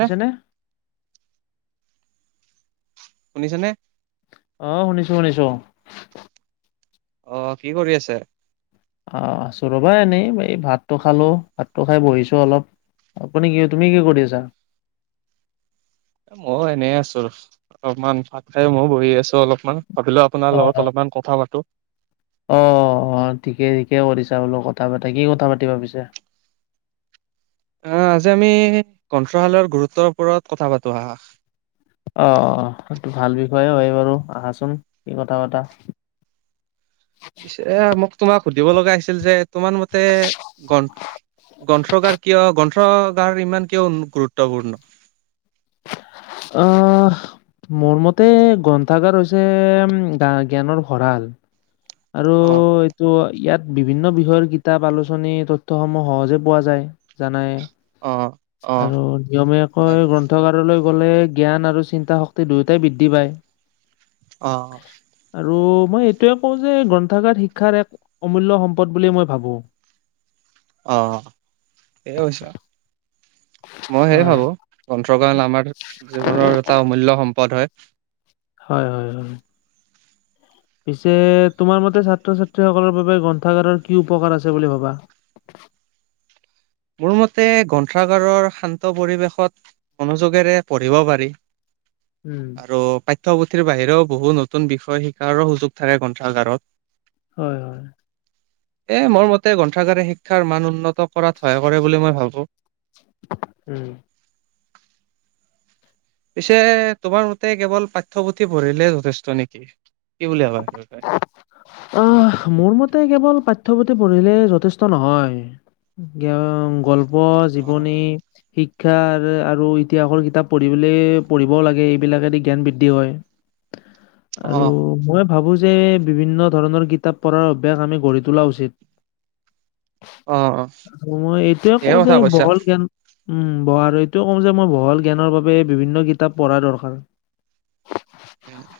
শুনিছানে? শুনিছানে? অ' শুনিছোঁ শুনিছোঁ। অ' কি কৰি আছে? অ' আছোঁ ৰ'বা এনেই, এই ভাতটো খালো, ভাতটো খাই বহিছো অলপ। আপুনি কি, তুমি কি কৰি আছা? ময়ো এনে আছোঁ অলপমান, ভাত খাই ময়ো বহি আছো অলপমান, ভাবিলো আপোনাৰ লগত অ' অলপমান কথা পাতো। অ', অ' ঠিকে ঠিকে কৰিছা বোলো, কথা পাতা কি কথা পাতিবা পিছে? অ' আজি আমি গ্ৰন্থালয়ৰ গুৰুত্বৰ ওপৰত কথা পাতো আহা। অ', অ' সেইটো ভাল বিষয়ে হয় বাৰু, আহাচোন কি কথা পাতা। পিছে এ, মোক তোমাক সুধিব লগা আছিল যে তোমাৰ মতে গ, গ্ৰন্থগাৰ কিয় গ গ্ৰন্থগাৰ ইমান‌ কিয় গুৰুত্বপূৰ্ণ? অ' মোৰ মতে গ্ৰন্থাগাৰ হৈছে গা-জ্ঞানৰ ভঁৰাল। আৰু অ ত' ইয়াত বিভিন্ন বিষয়ৰ কিতাপ, আলোচনী, তথ্যসমূহ সহজে পোৱা যায় জানাই। অ অ আৰু নিয়মীয়াকৈ গ্ৰন্থগাৰলৈ গলে জ্ঞান আৰু চিন্তা শক্তি দুয়োটাই বৃদ্ধি পায়। অ'। আৰু মই এইটোৱে কওঁ যে গ্ৰন্থাগাৰ শিক্ষাৰ এক অমূল্য সম্পদ বুলিয়ে মই ভাবোঁ। অ' সেয়ে হৈছে, মই সেয়ে হয়। ভাবোঁ। গ্ৰন্থাগাৰ আমাৰ জীৱনৰ এটা অমূল্য সম্পদ হয়। হয় হয় হয়। পিছে তোমাৰ মতে ছাত্ৰ ছাত্ৰীসকলৰ বাবে গ্ৰন্থাগাৰৰ কি উপকাৰ আছে বুলি ভাবা? মোৰ মতে গ্ৰন্থাগাৰৰ শান্ত পৰিৱেশত মনোযোগেৰে পঢ়িব পাৰি। উম। আৰু পাঠ্যপুথিৰ বাহিৰেও বহুত নতুন বিষয় শিকাৰো সুযোগ থাকে গ্ৰন্থাগাৰত। হয় হয়। এ, মোৰ মতে গ্ৰন্থাগাৰে শিক্ষাৰ মান উন্নত কৰাত সহায় কৰে বুলি মই ভাবোঁ। উম। পিছে তোমাৰ মতে কেৱল পাঠ্যপুথি পঢ়িলে যথেষ্ট নেকি, কি বুলি ভাবা? তই? আহ, মোৰ মতে কেৱল পাঠ্যপুথি পঢ়িলে যথেষ্ট নহয়। গল্প, অ', জীৱনী শিক্ষাৰ আৰু ইতিহাসৰ কিতাপ পঢ়িবলে পঢ়িবও লাগে, এইবিলাকেদি জ্ঞান বৃদ্ধি হয়। [inaudible] আৰু মই ভাবোঁ যে বিভিন্ন ধৰণৰ কিতাপ পঢ়াৰ অভ্যাস আমি গঢ়ি তোলা উচিত। অ', অ', মই এইটোয়ে ধেৰ কওঁ যে কথা কৈছা। বহল জ্ঞান উম, বহাৰো আৰু এইটোয়ে কওঁ যে মই বহল জ্ঞানৰ বাবে বিভিন্ন কিতাপ পঢ়া দৰকাৰ।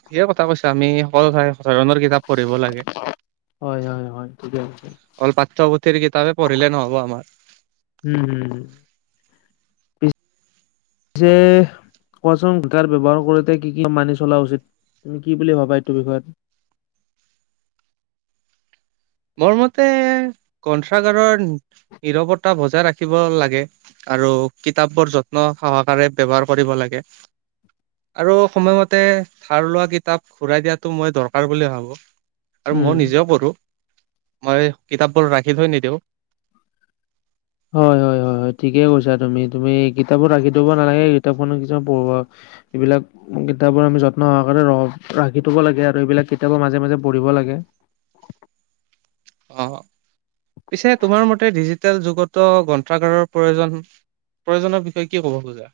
ঠিকে কথা কৈছা, আমি সকলো ঠাই সচৰণৰ কিতাপ পঢ়িব লাগে। হয়, হয়, হয়, ঠিকে কৈছে। অল পাঠ্যপুথিৰ কিতাপে পঢ়িলে নহ'ব আমাৰ। হুম, হুম, হু। পিছে কোৱাচোন কাৰ ব্যৱহাৰ কৰোঁতে কি কি মানি চলা উচিত, তুমি কি বুলি ভাবা এইটো বিষয়ত? মোৰ মতে, কন্ঠাগাৰৰ নিৰৱতা বজাই ৰাখিব লাগে। আৰু কিতাপৰ যত্ন সহকাৰে ব্যৱহাৰ কৰিব লাগে। আৰু সময়মতে ধাৰ লোৱা কিতাপ ঘূৰাই দিয়াটো, মই দৰকাৰ বুলি ভাবোঁ। আৰু মই উম। নিজেও পঢ়োঁ, মই কিতাপবোৰ ৰাখি থৈ নিদিওঁ। হয় হয়, হয় হয় ঠিকে কৈছাঁ তুমি, তুমি কিতাবোৰ ৰাখি থ'ব নালাগে, কিতাপখনো কিছুমান পঢ়া এইবিলাক কিতাপবোৰ আমি যত্ন সহে ৰাখি থ'ব লাগে, আৰু এইবিলাক কিতাপবোৰ মাজে মাজে পঢ়িব লাগে। অ', পিছে তোমাৰ মতে ডিজিটেল যুগটো গ্ৰন্থাগাৰৰ প্ৰয়োজন প্ৰয়োনৰ বিষয়ে কি ক'ব খোজা?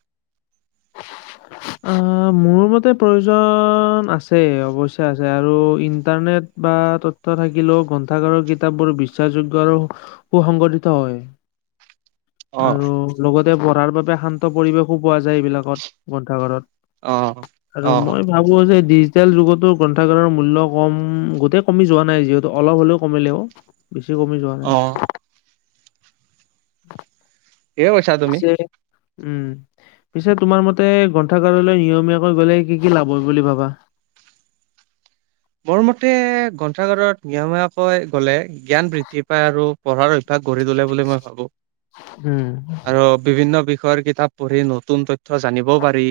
অ', মোৰ মতে প্ৰয়োজন আছে, অৱশ্যে আছে, আৰু ইণ্টাৰনেট বা তথ্য থাকিলেও গ্ৰন্থাগাৰৰ কিতাপবোৰ বিশ্বাসযোগ্য আৰু সুসগঠিত হয় [unintelligible] আৰু লগতে পঢ়াৰ বাবে শান্ত পৰিৱেশো পোৱা যায়, এইবিলাকত গণ্ঠা অ ঘৰত। আৰু অ মই ভাবোঁ যে ডিজিটেল যুগটো গ্ৰন্থাগাৰৰ মূল্য কম, গোটেই কমি যোৱা নাই যিহেতু, অলপ হ'লেও কমিলে। বেছি কমি যোৱা অ নাই। ঠিকে কৈছা তুমি পিছে উম, পিছে তোমাৰ মতে ততে গ্ৰন্থাগাৰলৈ নিয়মীয়াকৈ গ'লে কি, কি লাভ হয় বুলি ভাবা? মোৰ মতে গ্ৰন্থাগাৰত নিয়মীয়াকৈ গ'লে জ্ঞান বৃদ্ধি পায় আৰু পঢ়াৰ অভ্যাস গঢ়ি তোলে বুলি মই ভাবোঁ। উম, আৰু বিভিন্ন বিষয়ৰ কিতাপ পঢ়ি, নতুন তথ্য জানিবও পাৰি।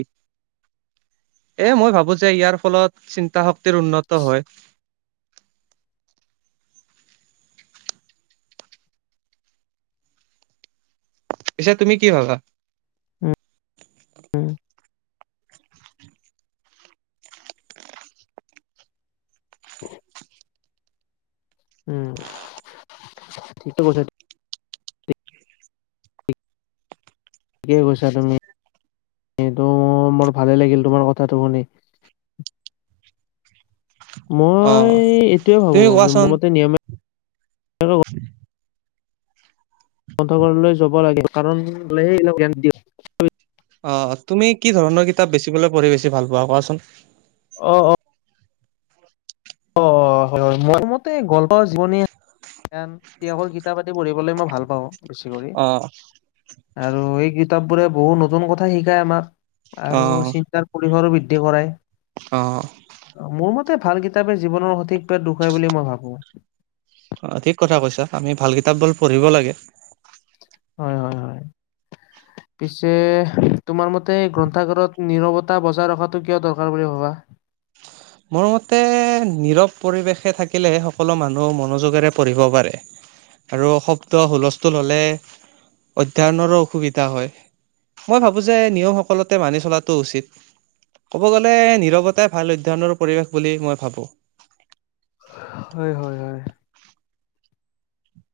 এ মই ভাবোঁ যে, ইয়াৰ ফলত চিন্তা শক্তিৰ উন্নত হয়। পিছে তুমি কি ভাবাঁ? উম, উম। উম, ঠিক কৈছা। ঠিকেই কৈছাঁ তুমি, এইটো মোৰ ভালেই লাগিল তোমাৰ কথাটো শুনি। মই অহ এইটোৱে তুমি ভাবোঁ কোৱাচোন মোৰ মতে নিয়মীয়া [unintelligible] গ্ন্থগাৰলৈ যাব লাগে কাৰণ, ল সে এইাক জ্ঞান দ [unintelligible] অ', তুমি কি ধৰণৰ কিতাপ বেছি পঢ়ি বেছি ভাল পোৱা, কোৱাচোন। অ, অ'। অ', হয়, হয় মোৰ মতে, গল্প, জীৱনী সেইসকল কিতাপ আদি পঢ়িবলৈ মই ভাল পাওঁ। বেছি কৰি, অ', আৰু এই কিতাপ বোৰে বহু নতুন কথা শিকায় আমাক। আৰু অ', চিন্তাৰ পৰিসৰো বৃদ্ধি কৰা। অ'। মোৰ মতে ভাল কিতাপে জীৱনৰ সঠিক পদ দেখুৱাই বুলি মই ভাবোঁ। অ', ঠিক কথা কৈছাঁ আমি ভাল কিতাপবোৰ পঢ়িব লাগে। হয়, হয়, হয়। [inaudible] পিছে তোমাৰ মতে গ্ৰন্থাগাৰত, নীৰৱতা বজাই ৰখাটো কিয় দৰকাৰ বুলি ভবা। মোৰ মতে নিৰৱ পৰিৱেশে থাকিলে, সকলো মানুহ মনোযোগেৰে পঢ়িব পাৰে। আৰু শব্দ হুলস্থুল হ'লে, অধ্যয়নৰো অসুবিধা হয়। মই ভাবোঁ যে নিয়ম, সকলোঁতে মানি চলাটো উচিত। ক'ব গ'লে নীৰৱতাই ভাল অধ্যয়নৰ পৰিৱেশ বুলি মই ভাবোঁ। হয়, হয়, হয়।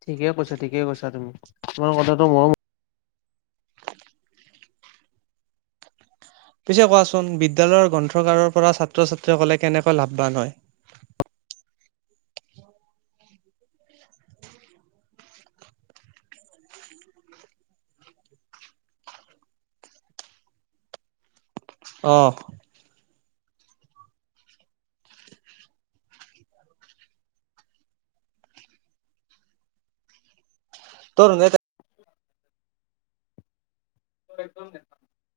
ঠিকে কৈছা, ঠিকে কৈছা, তুমি, তোমাৰ কথাটো ম পিছে কোৱাচোন, বিদ্যালয়ৰ গ্ৰন্থগাৰৰ পৰা ছাত্ৰ ছাত্ৰীসকলে, কেনেকৈ লাভৱান হয়। অঁ। [unintelligible] [unintelligible]